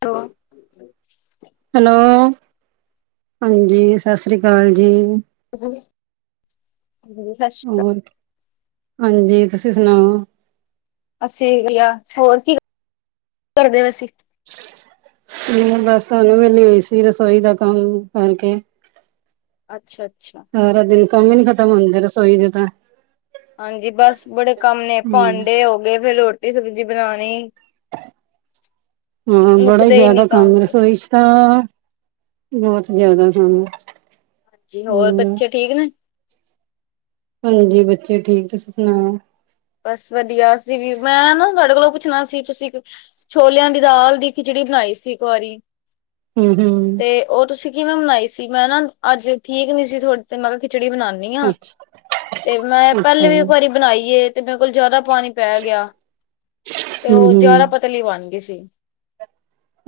ਤੋ ਹੈਲੋ ਹਾਂਜੀ ਸਤਿ ਸ੍ਰੀ ਅਕਾਲ ਜੀ। ਸਤਿ ਸ਼੍ਰੀ ਅਕਾਲ। ਹੋਰ ਹਾਂਜੀ ਤੁਸੀਂ ਸੁਣਾਓ। ਅਸੀਂ ਯਾ ਹੋਰ ਕੀ ਕਰਦੇ ਪਏ ਅਸੀਂ ਬਸ ਸਾਨੂੰ ਵੇਲੀ ਹੋਈ ਸੀ ਰਸੋਈ ਦਾ ਕੰਮ ਕਰਕੇ ਅੱਛਾ-ਅੱਛਾ ਸਾਰਾ ਦਿਨ ਕੰਮ ਈ ਨੀ ਖ਼ਤਮ ਹੁੰਦੇ ਰਸੋਈ ਦੇ ਤਾਂ ਹਾਂਜੀ ਬਸ ਬੜੇ ਕੰਮ ਨੇ ਹੂੰ। ਭਾਂਡੇ ਹੋ ਗਏ ਫਿਰ ਰੋਟੀ ਸਬਜ਼ੀ ਬਣਾਣੀ। ਹਾਂ ਬੜਾ ਹੀ ਜਾਦਾ ਕੰਮ ਰਸੋਈ 'ਚ ਤਾ ਬੋਤ ਜਾਦਾ ਕੰਮ ਜੀ ਹੋਰ ਹੂੰ ਬੱਚੇ ਠੀਕ ਨੇ। ਹਾਂਜੀ ਬੱਚੇ ਠੀਕ ਤੁਸੀਂ ਸੁਣਾਓ। ਬਸ ਵਧੀਆ ਅਸੀ ਵੀ ਮੈਂ ਨਾ ਤੁਹਾਡੇ ਕੋਲੋਂ ਪੁੱਛਣਾ ਸੀ ਤੁਸੀਂ ਛੋਲਿਆਂ ਦੀ ਦਾਲ ਦੀ ਖਿਚੜੀ ਬਣਾਈ ਸੀ ਇੱਕ ਵਾਰੀ ਹੂੰ-ਹੂੰ ਤੇ ਓ ਤੁਸੀਂ ਕਿਵੇਂ ਬਨਾਈ ਸੀ ਮੈਂ ਨਾ ਅੱਜ ਠੀਕ ਨੀ ਸੀ ਥੋੜੀ ਤੇ ਮੈਂ ਕਿਆ ਖਿਚੜੀ ਬਣਾ ਨਈ ਓ ਅੱਛਾ, ਤੇ ਮੈਂ ਅੱਛਾ ਪਹਿਲੇ ਵੀ ਇੱਕ ਵਾਰੀ ਬਣਾਈਏ ਤੇ ਮੇਰੇ ਕੋਲ ਜਿਆਦਾ ਪਾਣੀ ਪੈ ਗਿਆ। ਤੇ ਉਹ ਹੂੰ-ਹੂੰ ਜ਼ਿਆਦਾ ਪਤਲੀ ਬਣ ਗਈ ਸੀ।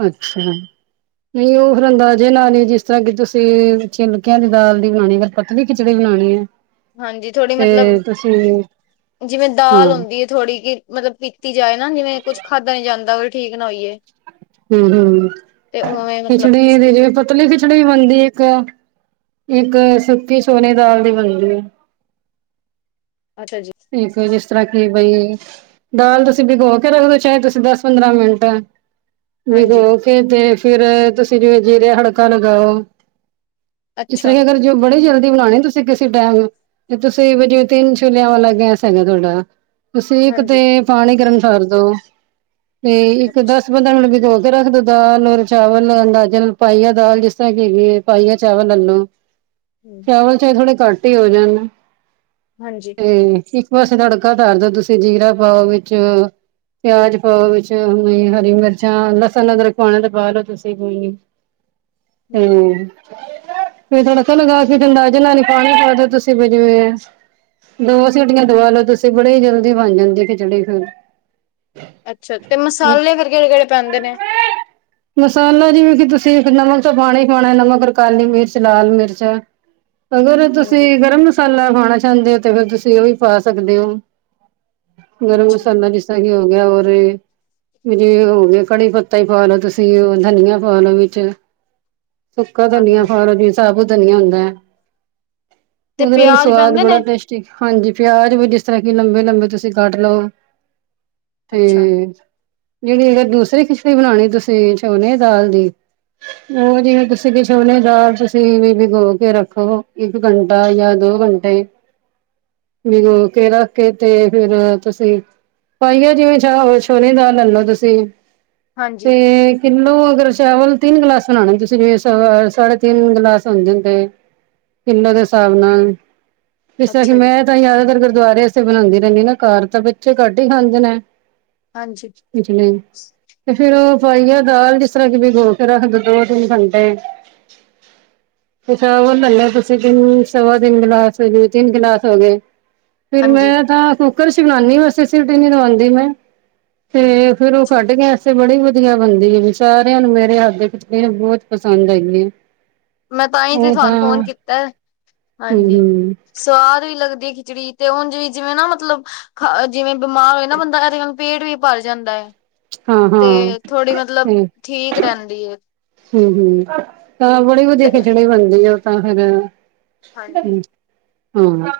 ਅੱਛਾ। ਨਈ ਓ ਫਿਰ ਅੰਦਾਜ਼ੇ ਨਾਲ ਨੀ ਜਿਸ ਤਰ੍ਹਾਂ ਕੀ ਤੁਸੀਂ ਛਿਲਕਿਆਂ ਦੀ ਦਾਲ ਦੀ ਬਣਾਣੀ ਐ। ਪਤਲੀ ਖਿਚੜੀ ਬਣਾਣੀ ਐ। ਹਾਂਜੀ ਥੋੜ੍ਹੀ ਮਤਲਬ, ਜਿਵੇਂ ਹਾਂ ਦਾਲ ਹੁੰਦੀ ਏ ਥੋੜ੍ਹੀ ਕੀ ਮਤਲਬ ਪੀਤੀ ਜਾਏ ਨਾ ਜਿਵੇਂ ਕੁੱਛ ਖਾਧਾ ਨੀ ਜਾਂਦਾ ਠੀਕ ਨਾ ਹੋਈਏ। ਹੂੰ-ਹੂੰ ਤੇ ਉਵੇਂ ਮਤਲਬ ਖਿਚੜੀ ਦੀ ਜਿਵੇਂ ਪਤਲੀ ਖਿਚੜੀ ਬਣਦੀ ਐ ਇੱਕ? ਇੱਕ ਸੁੱਕੇ ਛੋਨੇ ਦਾਲ ਦੇ ਬਣਦੇ ਐ। ਅੱਛਾ ਜੀ। ਠੀਕ ਐ ਜਿਸ ਤਰ੍ਹਾਂ ਕੀ ਬਈ ਦਾਲ ਤੁਸੀਂ ਭਿਗੋ ਕੇ ਰੱਖ ਦੋ ਚਾਹੇ ਤੁਸੀਂ ਦਸ- ਪੰਦਰਾਂ ਮਿੰਟ ਹਾਂਜੀ ਵਿਗੋ ਕੇ ਤੇ ਫੇਰ ਤੁਸੀਂ ਜਿਵੇਂ ਜੀਰੇ ਹੜਕਾ ਲਗਾਓ। ਤੇ ਅੱਛਾ ਫੇਰ ਉਨਾ ਨੂੰ ਤੇ ਬੜੀ ਜਲਦੀ ਬਣਾਣੇ ਤੁਸੀਂ ਕਿਸੇ ਟੈਮ ਤੇ ਤੁਸੀਂ [unintelligible] ਤਿੰਨ ਛੋਲਿਆਂ ਵਾ ਗੈਸ ਹੈਗਾ ਤੁਹਾਡਾ ਤੁਸੀਂ ਇਕ ਤੇ ਹਾਂਜੀ ਪਾਣੀ ਗਰਮ ਛਡਦੋ। ਹੂੰ ਇੱਕ ਅੱਛਾ ਦੱਸ ਪੰਦਰਾ ਮਿੰਟ ਬੀਗੋ ਕੇ ਰੱਖ ਦਿੱਤਾ ਨੀਰੇ ਚਾਵਲ ਐ ਅੰਨਦਾਜਾ ਪਾਈਆ ਦਾਲ ਜਿਸ ਤਰਾਂ ਦੀ ਹੈਗੀ ਏ ਪਾਈਆ ਚਾਵਲ ਲੈਲੋ। [inaudible] ਹੂੰ ਚਾਵਲ ਚੇਏ ਥੋੜੇ ਘੱਟ ਈ ਹੋ ਜਾਣ। ਹਾਂਜੀ। ਹੂੰ ਇੱਕ ਪਾਸੇ ਤੜਕਾ ਤਰਦੋ ਤੁਸੀਂ ਜੀਰਾ ਪਾਓ ਵਿੱਚ ਪਿਆਜ ਪਾਓ ਵਿੱਚ, ਹਰੀ ਮਿਰਚਾਂ, ਲਸਣ, ਅਦਰਕ ਪਾਂਣਾ ਤਾਂ ਪਾਲੋ ਤੁਸੀਂ ਕੋਈ ਨੀ। ਹਮ ਹੂੰ। ਫੇ ਤੜਕਾ ਲਗਾ ਕੇ ਅੰਦਾਜ਼ੇ ਨਾਲ ਨੀ ਪਾਣੀ ਪਾਦੋ ਤੁਸੀਂ ਭਿਗੋਏ ਐ। ਦੋ ਸੀਟੀਆਂ ਦਵਾ ਲੋ ਤੁਸੀਂ ਬੜੀ ਜਲਦੀ ਬਣ ਜਾਂਦੀ ਖਿਚੜੀ ਫੇਰ। ਅੱਛਾ ਤੇ ਮਸਾਲੇ ਫੇਰ ਕੇੜੇ-ਕੇੜੇ ਪੈਂਦੇ ਨੇ? ਮਸਾਲਾ ਜਿਵੇਂ ਕਿ ਤੁਸੀਂ ਨਮਕ ਤਾਂ ਪਾਨੀ ਪਾਣਾ ਨਮਕ, ਕਾਲੀ ਮਿਰਚ, ਲਾਲ ਮਿਰਚ ਔਰ ਅਗਰ ਤੁਸੀਂ ਹਾਂਜੀ ਗਰਮ ਮਸਾਲਾ ਪਾਂਣਾ ਚਾਂਦੇ ਓ ਤੇ ਫੇਰ ਤੁਸੀਂ ਓ ਵੀ ਪਾ ਸਕਦੇ ਓ। ਔਰ ਉਸ ਅੱਛਾ ਹਿਸਾਬ ਨਾਲ ਵਿਸਾ ਨੀ ਹੋ ਰਿਹਾ ਅਰੇ। ਵੀ ਜਿਵੇਂ ਹੋ ਗਿਆ ਕੜੀ ਪੱਤਾ ਈ ਪਾ ਲ ਤੁਸੀਂ ਓ ਧਨੀਆ ਪਾਲੋ ਵਿੱਚ ਸੁੱਕਾ ਧਨੀਆ ਹਾਂਜੀ ਪਾਲੋ, ਫੇਰ ਸਾਬੁ ਧਨੀਆ ਹੁੰਦੈ। ਤੇ ਉਦੇ ਨਾਲ ਈ ਪਿਆਜ ਸਵਾਦ ਪੈਂਦੇ ਨੇ ਬੜਾ ਟੇਸ ਹਾਂਜੀ ਪਿਆਜ ਵੀ ਜਿਸ ਤਰ੍ਹਾਂ ਕਿ ਲੰਬੇ-ਲੰਬੇ ਤੁਸੀਂ ਕਟਲੋ। ਤੇ ਅੱਛਾ ਜੇੜੀ ਅ ਦੂਸਰੀ ਖਿਚੜੀ ਬਣਾਣੀ ਤੁਸੀਂ ਛੋਨੇ ਦਾਲ ਦੀ ਓ ਜਿਵੇਂ ਤੁਸੀਂ ਕਿਸ ਛੋਲਿਆ ਦਾਲ ਤੁਸੀਂ ਵੀ ਵਿਗੋ ਕੇ ਰੱਖੋ। ਕੀ ਇੱਕ ਘੰਟਾ ਜਾਂ ਦੋ ਘੰਟੇ ਬਿਗੋ ਕੇ ਰੱਖ ਕੇ ਤੇ ਫਿਰ ਤੁਸੀਂ ਪਾਈਆ ਜਿਵੇਂ ਛਾ ਛੱਲੇ ਦੀ ਦਾਲ ਲੈ ਲੋ ਤੁਸੀਂ ਹਾਂਜੀ ਤੇ ਕਿੱਲੋ ਅਗਰ ਚਾਵਲ ਤਿੰਨ ਗਲਾਸ ਬਣਾਣੇ ਤੁਸੀਂ ਜਿਵੇਂ ਸਾਢੇ ਤਿੰਨ ਗਿਲਾਸ ਹੁੰਦੇਤੇ ਫੇਰ ਉਨਾ ਦੇ ਹਿਸਾਬ ਨਾਲ। ਜਿਸ ਅੱਛਾ ਜੀ ਮੈਂ ਤਾਂ ਜਾਦਾਤਰ ਗੁਰਦੁਆਰੇ ਇੱਥੇ ਬਣਾਦੇ ਰਹਿੰਦੇ ਨਾ ਘਰ ਤਾਂ ਕਿੱਥੇ ਘੱਟ ਈ ਖਾਂਦੇ ਨੇ। ਹਾਂਜੀ। ਪਿਛਲੇ ਤੇ ਫਿਰ ਓ ਪਾਈਆ ਦਾਲ, ਜਿਸ ਤਰ੍ਹਾਂ ਕੀ ਵੀਗੋ ਕੇ ਰੱਖਦੋ ਦੋ ਤਿੰਨ ਘੰਟੇ। ਪਿਛਾ ਓ ਚਾਵਲ ਲੈਲੋ, ਤਿੰਨ ਸਵਾ ਤਿੰਨ ਗਲਾਸ [unintelligible] ਤਿੰਨ ਗਲਾਸ ਹੋ ਗਏ, ਫਿਰ ਹਾਂਜੀ ਮੈਂ ਤਾਂ ਕੁੱਕਰ 'ਚ ਈ ਬਣਾਈ ਆ ਮੈਂ ਵੈਸੇ, ਸਿਟੀ ਨੀ ਲਵਾਂਦੀ ਮੈਂ, ਤੇ ਫੇਰ ਓ ਅੱਛਾ ਕੱਟ ਗੈਸ ਤੇ ਫੇਰ, ਬੜੀ ਵਧੀਆ ਬਣਦੀ ਆ। ਸਾਰਿਆਂ ਨੂੰ ਮੇਰੇ ਹੱਥ ਦੀ [unintelligible] ਪਸੰਦ ਹੈਗੀ ਐ। ਮੈਂ ਤਾਂਈ ਤੇ ਤੁਹਾਨੂੰ ਫੋਨ ਕੀਤਾ, ਹਾਂਜੀ। ਹਮ ਸਵਾਦ ਵੀ ਲੱਗਦੀ ਏ ਖਿਚੜੀ, ਤੇ ਉਂਜ ਵੀ ਜਿਵੇਂ ਨਾ ਮਤਲਬ ਖ ਜਿਵੇਂ ਬਿਮਾਰ ਹੋਏ ਨਾ ਬੰਦਾ, ਇਹਦੇ ਨਾਲ ਪੇਟ ਵੀ ਭਰ ਜਾਂਦਾ ਏ। ਹਾਂ ਹਾਂ ਤੇ ਥੋੜ੍ਹੀ ਮਤਲਬ, ਠੀਕ ਰਹਿੰਦੀ ਏ। ਹੂੰ-ਹੂੰ, ਤਾਂ ਬੜੀ ਵਧੀਆ ਖਿਚੜੀ ਬਣਦੀ ਆ ਤਾਂ ਫੇਿਰ ਹਾਂਜੀ ਹੂੰ,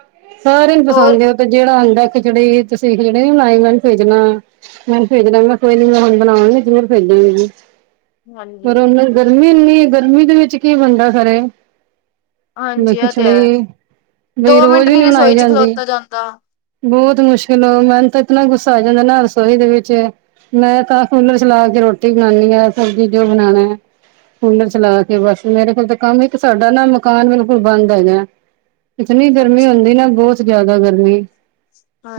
ਸਾਰਿਆ ਨੂੰ ਹੋਰ ਪਸੰਦ ਏ ਓ ਤੇ ਜਿਹੜਾ ਆਂਦਾ ਐ ਖਿਚੜੀ, ਤੁਸੀਂ ਖਿਚੜੀ ਨੀ ਬਣਾਈ, ਮੈਨੂੰ ਭੇਜਣਾ ਮੈਂ ਭੇਜਦਾਗਾਂ ਕੋਈ ਨੀ, ਮੈਂ ਹੁਣ ਬਣਾਵਾਂਗੀ, ਜਰੂਰ ਭੇਜਗੀਂ ਜੀ। ਪਰ ਹਾਂਜੀ ਉਹ ਗਰਮੀ ਇੰਨੀ ਏ, ਗਰਮੀ ਦੇ ਵਿੱਚ ਕੀ ਬੰਦਾ ਕਰੇ। ਹਾਂਜੀ ਇਹ ਤੇ ਹੈ ਖਿਚੜੀ, ਬਈ ਦੋ ਰੋਜ਼ ਮਿੰਟ ਵੀ ਨੀ ਬਨਾਈ ਰਸੋਈ ਚ ਜਾਂਦੀ। ਖਲੋਤਾ ਜਾਂਦਾ ਬੋਤ ਮੁਸ਼ਕਿਲ ਹੋ, ਮੈਨ ਤਾਂ ਇਤਨਾ ਗੁੱਸਾ ਆ ਜਾਂਦਾ ਨਾ ਰਸੋਈ ਦੇ ਵਿੱਚ ਮੈਂ ਤਾਂ, ਕੂਲਰ ਚਲਾ ਕੇ ਰੋਟੀ ਬਣਾਉਾਨਣੀ ਆ। ਸਬਜ਼ੀ ਜੋ ਬਨਾਣਾ ਐ, ਕੂਲਰ ਚਲਾ ਕੇ। ਤੇ ਬਸ, ਮੇਰੇ ਕੋਲ ਤਾਂ ਕੰਮ ਇੱਕ ਸਾਡਾ ਨਾ ਮਕਾਨ, ਬਿਲਕੁਲ ਬੰਦ ਏਗਾ। ਇਤਨੀ ਗਰਮੀ ਅੱਛਾ ਹੁੰਦੀ ਨਾ, ਬੋਤ ਜ਼ਿਆਦਾ ਗਰਮੀ,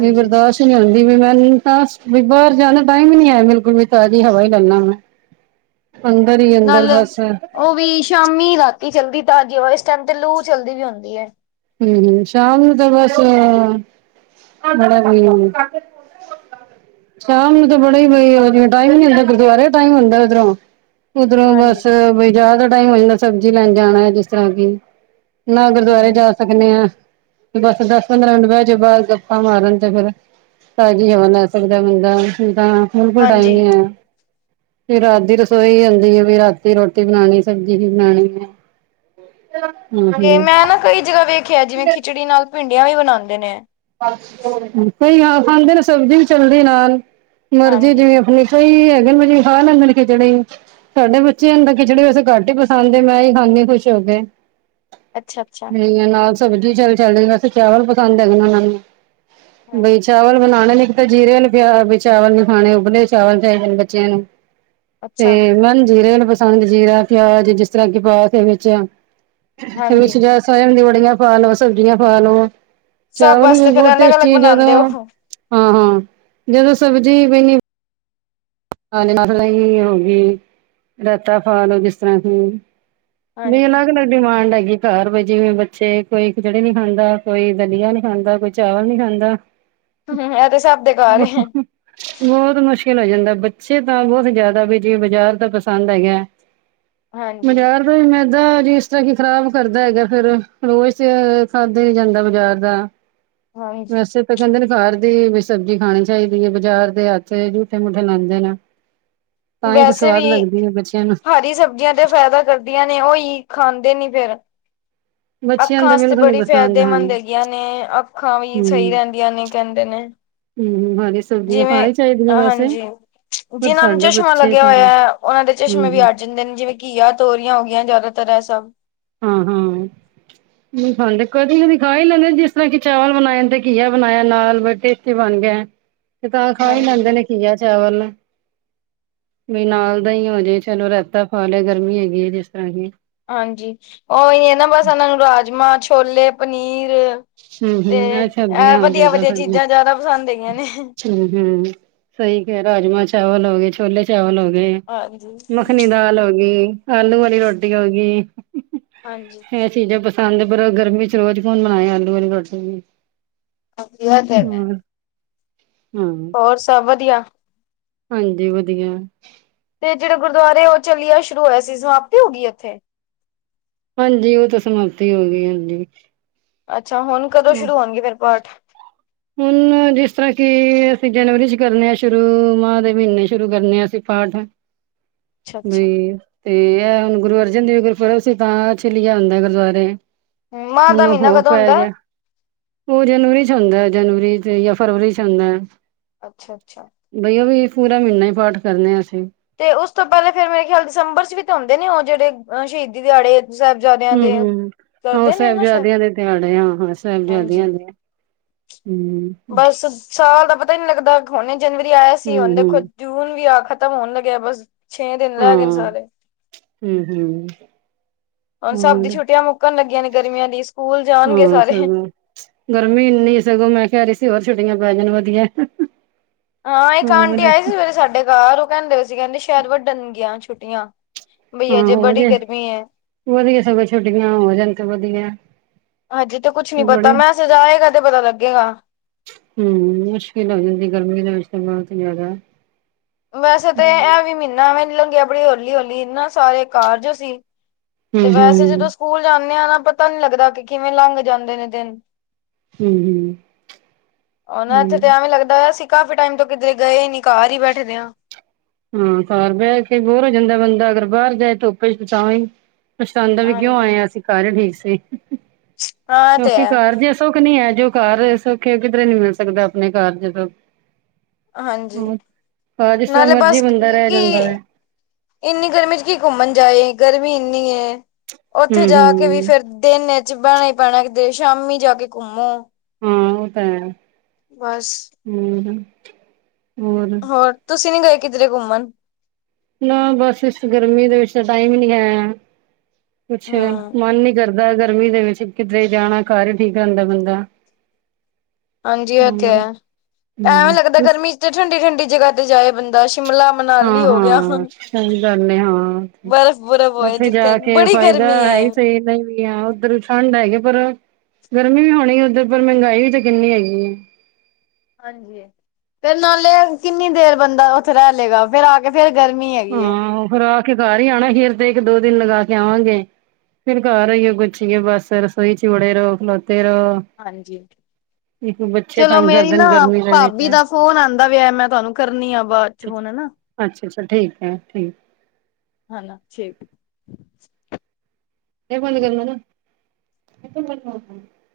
ਵੀ ਬਰਦਾਸ਼ਤ ਨੀ ਹੁੰਦੀ, ਵੀ ਮੈਨੂੰ ਤਾਂ ਬਾਹਰ ਜਾਣਾ ਟਾਈਮ ਹੀ ਨੀ ਆ, ਬਿਲਕੁਲ ਵੀ ਤਾਜ਼ੀ ਹਵਾ ਈ ਲੈਲਾ ਮੈਂ। ਅੰਦਰ ਈ ਅੰਦਰ, ਨਾਲੇ ਬਸ ਉਹ ਵੀ ਸ਼ਾਮੀ-ਰਾਤੀ ਚਲਦੀ ਤਾਜ਼ੀਹਵਾ, ਇਸ ਟੈਮ ਤੇ ਲੂ ਚਲਦੀ ਵੀ ਹੁੰਦੀ ਏ। ਹੂੰ-ਹੂੰ, ਸ਼ਾਮ ਨੂੰ ਤਾਂ ਬਸ ਬੜਾ ਸ਼ਾਮ ਨੂੰ ਤਾਂ ਬੜਾ ਈ ਬਈ ਟਾਈਮ ਨੀ ਹੁੰਦਾ, ਗੁਰਦੁਆਰੇ ਟਾਈਮ ਹੁੰਦਾ ਉਧਰੋਂ ਉਧਰੋਂ ਹਾਂਜੀ ਬਸ, ਬਜਹ ਦਾ ਟਾਈਮ ਹੋ ਜਾਂਦਾ, ਸਬਜ਼ੀ ਲੈਣ ਜਾਣਾ ਹੈ ਜਿਸ ਤਰ੍ਹਾਂ ਕਿ ਨਾ ਗੁਰਦੁਆਰੇ ਹਮ ਜਾ ਸਕਣੇ ਆ। ਬਸ ਦਸ ਪੰਦਰਾਂ ਮਿੰਟ ਬਹਿ 'ਚ, ਬਾਅਦ ਗੱਪਾ ਮਾਰਨ ਤੇ ਫੇਿਰ ਤਾਜ਼ੀ ਹਵਾ ਲੈ ਸਕਦਾ ਬੰਦਾ, ਤਾਂ ਬਿਲਕੁਲ ਟਾਈਮ ਹਾਂਜੀ ਨੀ ਐ। ਫ ਰਾਤ ਦੀ ਰਸੋਈ ਆਉਦੀ ਏ, ਵੀ ਰਾਤੀ ਰੋਟੀ ਬਣਾਉਣੀ, ਸਬਜ਼ੀ ਵੀ ਬਣਨੀ ਏ। ਹ। ਹੂੰ। ਤੇ ਮੈਂ ਨਾ ਕਈ ਜਗ੍ਹਾ ਵੇਖਿਆ, ਜਿਵੇਂ ਖਿਚੜੀ ਨਾਲ ਭਿੰਡੀਆਂ ਵੀ ਬਣਾਂਦੇ ਨੇ। ਕਈ ਹਾਂ ਖਾਂਦੇ ਨੇ, ਸਬਜ਼ੀ ਵੀ ਚੱਲਦੀ ਨਾਲ, ਮਰਜ਼ੀ ਹਾਂਜੀ ਜਿਵੇਂ ਅਪਨੀ। ਕਈ ਹੈਗੇ, ਮਿਲੀ ਖਾ ਲੈਂਦੇ ਨੇ ਖਿਚੜੀ ਸਾਡੇ ਬੱਚਿਆਂ ਨੂੰ ਤਾਂ, ਖਿਚੜੀ ਵੈਸੇ ਘੱਟ ਈ ਪਸੰਦ ਏ। ਮੈਂ ਈ ਖਾਨੀਂ ਖੁਸ਼ ਹੋ ਕੇ। ਅੱਛਾ-ਅੱਛਾ, ਠੀਕ ਨਾਲ ਸਬਜ਼ੀ ਚੱਲ ਚੱਲਦੀ, ਹੀ ਵੈਸੇ ਚਾਵਲ ਪਸੰਦ ਹੈਗਾਨਾਂ ਨੂੰ। ਹਾਂ ਬਈ ਚਾਵਲ ਬਨਾਣੇ ਨੇ ਜੀਰੇ ਵਾਲੇ ਪ ਚਾਵਲ ਨੀ ਖਾਣੇ, ਉਬਲੇ ਚਾਵਲ ਚਾਈਦੇ ਨੇ ਬੱਚਿਆਂ ਨੂੰ। ਅੱਛਾ ਤੇ ਮੈਨੂੰ ਜੀਰੇ ਵਾਲੇ ਪਸੰਦ, ਜੀਰਾ, ਪਿਆਜ, ਜਿਸ ਤਰ੍ਹਾਂ ਕਿ ਪਾ ਕੇ ਵਿੱਚ ਹਾਂਜੀ ਸੋਇਆਬੀਨ ਦੀ ਬੜੀਆਂ ਪਾ ਲਵੋ, ਸਬਜ਼ੀਆਂ ਪਾ ਲਵੋ। ਸਭ ਬਸ ਬਹੁਤ ਟੇਸਟੀ ਜਦੋਂ, ਹਾਂ-ਹਾਂ, ਜਦੋਂ ਸਬਜ਼ੀ ਪੈਂਨੀ ਹ ਮਸਲਾ ਹੀ ਹੋ ਗਈ। ਰੈਤਾ ਪਾਲੋ, ਜਿਸ ਤਰ੍ਹਾਂ ਕਿ ਹਾਂਜੀ, ਅਲਗ-ਅਲਗ, ਡਿਮਾਂਡ ਆਈ ਏ। ਘਰ ਵ ਜਿਵੇਂ ਬੱਚੇ, ਕੋਈ ਖਿਚੜੀ ਨੀ ਖਾਂਦਾ, ਕੋਈ ਦਲੀਆ ਨੀ ਖਾਂਦਾ, ਕੋਈ ਚਾਵਲ ਨੀ ਖਾਂਦਾ। [inaudible] ਐਤੇ ਸਭ ਦੇ ਘਰ ਏ, ਹ ਬੋਤ ਮੁਸ਼ਕਿਲ ਹੋ ਜਾਂਦਾ, ਬੱ ਅੱਛੇ ਤਾਂ ਬਹੁਤ ਜਿਆਦਾ ਵੀ ਜੀ ਬਜ਼ਾਰ ਤਾਂ ਪਸੰਦ ਹੈਗਾ, ਹਾਂਜੀ। ਬਜ਼ਾਰ ਮੈਦਾ ਜ ਇਸ ਤਰ੍ਹਾਂ ਕੀ ਖ਼ਰਾਬ ਕਰਦਾ ਹੈਗਾ ਫੇਰ, ਰੋਜ਼ ਤੇ ਖਾਧੇ ਨੀ ਜਾਂਦਾ ਬਜ਼ਾਰ ਦਾ। ਹਾਂਜੀ ਵੈਸੇ ਤੇ ਕਹਿੰਦੇ ਨੇ ਘਰ ਦੀ ਵੀ ਸਬਜ਼ੀ ਖਾਣੀ ਚਾਹੀਦੀ ਏ, ਬਜ਼ਾਰ ਦੇ ਹੱਥ ਜੂਠੇ-ਮੂਠੇ ਲਾਂਦੇ ਨੇ। [inaudible] ਵੈਸੇ ਵੀ ਸਵਾਦ ਲੱਗਦੀ ਹੈ ਬੱਚਿਆਂ ਨੂੰ ਹਰੀ ਸਬਜ਼ੀਆਂ ਤੇ ਫਾਇਦਾ ਕਰਦੀਆਂ ਨੇ, ਓਈ ਖਾਂਦੇ ਨੀ ਫਿਰ। ਬੱਚਿਆਂ ਨੂੰ ਅੱਖਾਂ ਤਾਂ ਆਸਤੇ ਬਿਲਕੁਲ ਨੀ ਬੜੀ ਪਸੰਦ ਹੈ ਫਾਇਦੇਮੰਦ ਹੈਗੀਆਂ ਨੇ, ਅੱਖਾਂ ਵੀ ਸਹੀ ਰਹਿੰਦੀਆਂ ਨੇ ਕਹਿੰਦੇ ਨੇ। ਹੂੰ, ਹੂੰ ਹਰੀ ਸਬਜ਼ੀਆਂ ਖਾਣੀ ਚਾਹੀਦੀਆਂ ਵੈਸੇ। ਪਰ ਜਿਹਨਾਂ ਨੂੰ ਸਾਡੇ ਚਸ਼ਮਾ ਬੱਚੇ ਲੱਗਿਆ ਤਾਂ ਹੋਇਆ, ਉਹਨਾਂ ਦੇ ਚਸ਼ਮੇ ਵੀ ਹੂੰ-ਹੂੰ ਹਟ ਜਾਂਦੇ ਨੇ, ਜਿਵੇਂ ਘੀਆ, ਤੋਰੀਆਂ ਹੋ ਗਈਆਂ ਜ਼ਿਆਦਾਤਰ ਐ ਸਭ। ਹਾਂ-ਹਾਂ। ਨਹੀ ਖਾਂਦੇ, ਕਦੀ-ਕਦੀ ਖਾਈ ਲੈਂਦੇ ਨ, ਜਿਸ ਤਰ੍ਹਾਂ ਕਿ ਚਾਵਲ ਬਣਾਏ ਤੇ ਘੀਆ ਬਣਾਇਆ ਨਾਲ, ਵੀ ਟੇਸਟੀ ਬਣ ਗੇ। ਤੇ ਤਾਂ ਖਾਈ ਹਾਂਜੀ। ਲੈਂਦੇ ਨ, ਘੀਆ-ਚਾਵਲ। ਵੀ ਨਾਲ ਦਹੀ ਹੋਜੇ ਚਲੋ, ਰਾਹੇਤਾ ਪਾ ਲਿਆ, ਗਰਮੀ ਹੈਗੀ ਏ, ਜਿਸ ਤਰ੍ਹਾਂ ਕਿ। ਹਾਂਜੀ, ਓਹੀ ਏਨਾ ਬਸ, ਉਹਨਾਂ ਨੂੰ ਰਾਜਮਾਂ, ਛੋਲੇ, ਪਨੀਰ ਹੂੰ-ਹੂੰ ਤੇ, ਇਹ ਐ ਸਬਜ਼ੀਆਂ ਹਾਂ ਦੇ ਵਧੀਆ-ਵਧੀਆ ਚੀਜ਼ਾਂ ਜ਼ਿਆਦਾ ਪਸੰਦ ਹੈਗੀਆਂ ਨੇ। ਹੂੰ-ਹੂੰ, ਸਹੀ ਕਿਹਾ, ਰਾਜਮਾਂ-ਚਾਵਲ ਹੋ ਗਏ, ਛੋਲੇ ਚਾਵਲ ਹੋਗੇ। ਹਾਂਜੀ ਮੱਖਣੀ-ਦਾਲ ਹੋਗੀ, ਆਲੂ ਵਾਲੀ ਰੋਟੀ ਹੋਗੀ। ਹਾਂਜੀ ਇਹ ਚੀਜ਼ਾਂ ਪਸੰਦ ਨੇ, ਪਰ ਗਰਮੀ'ਚ ਰੋਜ਼ ਕੌਣ ਬਣਾਏ ਆਲੂ ਵਾਲੀ ਰੋਟੀ। ਵਧੀਆ ਤੇ ਹੋਰ, ਹਾਂ। ਹੋਰ, ਸਭ ਵਧੀਆ? ਹਾਂਜੀ, ਵਧੀਆ। ਤੇ ਜਿਹੜੇ ਗੁਰਦੁਆਰੇ ਉਹ ਜੇੜਾ ਚੱਲਿਆ ਸ਼ੁਰੂ ਹੋਇਆ ਸੀ, ਸਮਾਪਤੀ ਹੋ ਗਈ ਇੱਥੇ? ਹਾਂਜੀ, ਉਹ ਤੇ ਸਮਾਪਤੀ ਹੋਗੀ-ਹੋਗੀ। ਅੱਛਾ, ਹੁਣ ਕਦੋਂ ਸ਼ੁਰੂ ਹੋਣਗੇ ਫੇਰ ਪਾਠ? ਹੁਨ ਜਿਸ ਤਰ੍ਹਾਂ ਕਿ ਅਸੀਂ ਜਨਵਰੀ'ਚ ਕਰਨੇ ਆ ਸ਼ੁਰੂ, ਮਾਂ ਦੇ ਮਹੀਨੇ ਸ਼ੁਰੂ ਕਰਨੇ ਆ ਅਸੀਂ ਪਾਠ। ਅੱਛਾ ਵੀ ਅੱਛਾ ਤੇ, ਐ ਹੁਣ ਗੁਰੂ ਅਰਜਨ ਦੇਵ ਜੀ ਗੁਰਪੁਰਬ ਸੀ ਤਾਂ ਚੱਲਿਆ ਹੁੰਦਾ ਗੁਰਦੁਆਰੇ। ਮਾਂਹ ਹੁਣ, ਦਾ ਮਹੀਨਾ ਹੋਰ ਕਦੋਂ ਹੁੰਦਾ ਪੈਗਿਆ। ਉਹ ਜਨਵਰੀ'ਚ ਹੁੰਦਾ, ਜਨਵਰੀ ਤੇ ਯਾ ਫਰਵਰੀ'ਚ ਹੁੰਦਾ। ਅੱਛਾ-ਅੱਛਾ। ਬਈ, ਉਹ ਵੀ ਪੂਰਾ ਮ੍ਹੀਨਾ ਈ ਪਾਠ ਕਰਨੇ ਆ ਅਸੀਂ। ਤੇ ਉਸ ਤੋਂ ਪਹਿਲਾਂ ਫੇਰ ਮੇਰੇ ਖਿਆਲ ਦਸੰਬਰ'ਚ ਵੀ ਤੇ ਹੁੰਦੇ ਨੇ ਉਹ, ਜਿਹੜੇ ਸ਼ਹੀਦੀ ਦਿਹਾੜੇ। ਸਾਹਿਬਜ਼ਾਦ- ਹੂੰ-ਹੂੰ, ਆਹੋ ਸਾਹਿਬਜ਼ਾਦਿਆਂ ਦੇ ਦਿਹਾੜੇ ਆ, ਹਾਂ ਹਾਂਜੀ ਸਾਹਿਬਜ਼ਾਦਿਆਂ ਦੇ। ਹੰ। ਬਸ, ਸਾਲ ਦਾ ਪਤਾ ਨਹੀਂ ਲੱਗਦਾ, ਹੁਣੇ ਜਨਵਰੀ ਆਇਆ ਸੀ, ਹੁਣ ਦੇਖੋ ਹੂੰ-ਹੂੰ। ਜੂਨ ਵੀ ਆਹ ਖ਼ਤਮ ਹੋਣ ਲੱਗਿਆ, ਬਸ। ਛੇ ਦਿਨ ਰਹਿ ਗਏਨ ਹਾਂ, ਸਾਰੇ। ਹੂੰ-ਹੂੰ ਹੁਣ ਸਭ ਦੀ ਹੋਰ ਛੁੱਟੀਆਂ ਮੁੱਕਣ ਲੱਗੀਆਂ ਨੇ ਗਰਮੀਆਂ ਦੀ, ਸਕੂਲ ਜਾਣਗੇ ਹਾਂ ਸਾਰੇ। ਸਗੋਂ ਗਰਮੀ ਇੰਨੀ ਸਗੋਂ ਮੈਂ ਕੈ ਰੀ ਸੀ ਹੋਰ ਛੁੱਟੀਆਂ ਪੈ ਜਾਣ ਵਧੀਆ ਐ। ਹਾਂ, ਇੱਕ ਆਂਟੀ ਆਈ ਸੀ ਸਵੇਰੇ ਸਾਡੇ ਘਰ। ਓ ਕੈਂਦੇ ਸੀ ਕੈਂਦੇ ਸ਼ੈਦ ਵੱਢਣ ਗੀਆਂ ਛੁੱਟੀਆਂ। ਬਈ ਹੂੰ। ਅਜੇ ਹੋ ਬੜੀ ਜੇ ਗਰਮੀ ਹੈ ਵਧੀਆ ਸਗੋਂ ਛੋਟੀਆਂ ਹੋ ਜਾਣ ਤੇ ਵਧੀਐ। ਅਜੇ ਤੇ ਕੁੱਛ ਨੀ ਪਤਾ। ਮੈਸੇਜ ਆਏਗਾ ਤੇ ਪਤਾ ਲੱਗੇਗਾ। ਹੂੰ। ਮੁਸ਼ਕਿਲ ਹੋ ਜਾਂਦੀ ਗਰਮੀ ਦੇ ਵਿੱਚ ਤੇ ਬੋਤ ਜਾਦਾ। ਵੈਸੇ ਤੇ ਐ ਵੀ ਮੀਨਾ ਐਵੇਂ ਲੰਗਿਆ ਬੜੀ ਹੌਲੀ-ਹੌਲੀ ਇਨਾਂ, ਸਾਰੇ ਘਰ ਜੋ ਸੀ। ਤੇ ਵੈਸੇ ਜਦੋਂ ਹੂੰ-ਹੂੰ, ਸਕੂਲ ਜਾਂਨੇ ਆਂ ਨਾ ਪਤਾ ਨੀ ਲੱਗਦਾ ਕਿ ਕਿਵੇਂ ਲੰਘ ਜਾਂਦੇ ਨੇ ਦਿਨ। ਹੂੰ। ਅਨਾਂ ਹੂੰ ਏਥੇ ਤੇ ਹੂੰ। ਐਂਵੇਂ ਲੱਗਦਾ ਵਆ ਸੀ- ਕਾਫੀ ਟਾਈਮ ਤੋਂ ਕਿਧਰੇ ਗਏ ਇਨੀ, ਘਰ ਈ ਬੈਠੇ ਦੇਆਂ। ਹੂੰ। ਘਰ ਬੈ ਕੇ ਬੋਰ ਹੋ ਜਾਂਦਾ ਐ ਬੰਦਾ, ਅਗਰ ਬਾਰ ਜਾਏ ਧੁੱਪੇ ਚ ਤਾਂ ਵੀ - ਪਸ਼ਤਾਂਦਾ ਏ ਵੀ ਕੇਓਂ ਹਾਂਜੀ ਆਏ ਆਂ ਅਸੀ, ਘਰ ਈ ਠੀਕ ਸੀ ਹਾਂ ਤੇ ਕਉਂਕਿ ਹੈ ਘਰ ਸੁੱਖ ਨੀ ਹੈ, ਜੋ ਘਰ ਏ ਸੁਖ ਏ ਕਿਧਰੇ ਨੀ ਮਿਲ ਸਕਦਾ। ਅਪਨੇ ਘਰ ਜਦੋਂ ਹਾਂਜੀ ਹੂਂ, ਘਰ ਜਿਸ ਤਰਾਂ ਨਾਲੇ ਮਰਜੀ ਬਸ ਬੰਦਾ ਰੈ ਕਿ ਜਾਂਦਾ ਵੇ। ਇੰਨੀ ਗਰਮੀ ਚ ਕੀ ਘੁੰਮਣ ਜਾਏ। ਗਰਮੀ ਇਨੀ ਏ। ਹੂੰ ਓਥੇ ਜਾ ਕੇ ਵੀ ਹੂੰ ਫੇਰ ਦਿਨ ਏਚ ਬੈਣਾ ਹੀ ਪੈਣਾ, ਕਿਤੇ ਸ਼ਾਮੀ ਜਾ ਕੇ ਘੁੰਮੋ। ਹਾਂ, ਓ ਤਾਂ ਹੈ। ਵਸ। ਹੂੰ। ਹੋਰ ਹੋਰ ਤੁਸੀ ਨੀ ਗਏ ਕਿਧਰੇ ਘੁੰਮਣ? ਨਾ ਬਸ ਇਸ ਗਰਮੀ ਦੇ ਵਿੱਚ ਤਾਂ ਟਾਈਮ ਨੀ ਹੈ। ਕੁਛ ਹਮ ਮਨ ਨੀ ਕਰ ਦਾ ਗਰਮੀ ਦੇ ਵਿੱਚ ਕਿਧਰੇ ਜਾਣਾ ਘਰ ਈ ਠੀਕ ਰੇਂਦਾ ਬੰਦਾ। ਹਾਂਜੀ। ਏ ਤੇ ਹੋਰ ਹੈ, ਐਵੇਂ ਹੂੰ ਲੱਗਦਾ ਗਰਮੀ ਚ ਤੇ ਠੰਡੀ-ਠੰਡੀ ਜਗ੍ਹਾ ਤੇ ਜਾਏ ਬੰਦਾ ਸ਼ਿਮਲਾ ਮਨਾਲੀ ਹਾਂ ਹੋ ਗਆ, ਹਾਂ ਸਹੀ ਗੱਲ ਏ ਹਾਂ ਬਰਫ਼ ਬੁਰਫ਼ ਹੋਏ ਜਿੱਥੇ। ਬੜੀ ਗਰਮੀ ਏ। ਤੇ ਨਈ ਵੀ ਹਾਂ ਓਧਰ ਠੰਡ ਹੈਗੀ, ਪਰ ਗਰਮੀ ਵੀ ਹੋਣੀ ਓਧਰ ਪਰ ਮੈਂਗਾਈ ਵੀ ਤੇ ਕਿੰਨੀ ਹੈਗੀ ਏ। ਹਾਂਜੀ। ਫੇਰ ਨਾਲੇ ਕਿੰਨੀ ਦੇਰ ਬੰਦਾ ਓਥੇ ਰੈ ਲੇਗਾ ਫੇਰ ਆ ਤੇ ਫੇਰ ਗਰਮੀ ਹੈਗੀ ਏ। ਘੋਮ ਫੇਰ ਆ ਘਰ ਈ ਆਣਾ। ਅਖੀਰ ਤੇ ਇੱਕ ਦੋ ਦਿਨ ਲਗਾ ਕੇ ਆਵਾਂਗੇ। ਫੇਰ ਘਰ ਰਈਏ ਕੁੱਛ ਵੀ ਬਸ ਰਸੋਈ ਚ ਵੜੇ ਰੋ ਖਲੋਤੇ ਰੋ ਹਾਂਜੀ। ਇਕ ਬੱਚ ਚਲੋ ਮੇਰੀ ਨਾ ਭਾਬੀ ਦਾ ਫੋਨ ਆਂਦਾ ਵੇਆ। ਮੈਂ ਤਾਨੂੰ ਕਰਨੀ ਆ ਬਾਦ ਚ ਫੋਨ ਹੈਨਾ। ਅੱਛ ਅੱਛਾ। ਠੀਕ ਐ ਠੀਕ। ਹਨਾ ਛੇ ਨਈ ਬੰਦ ਕਰਨਾ ਨਾ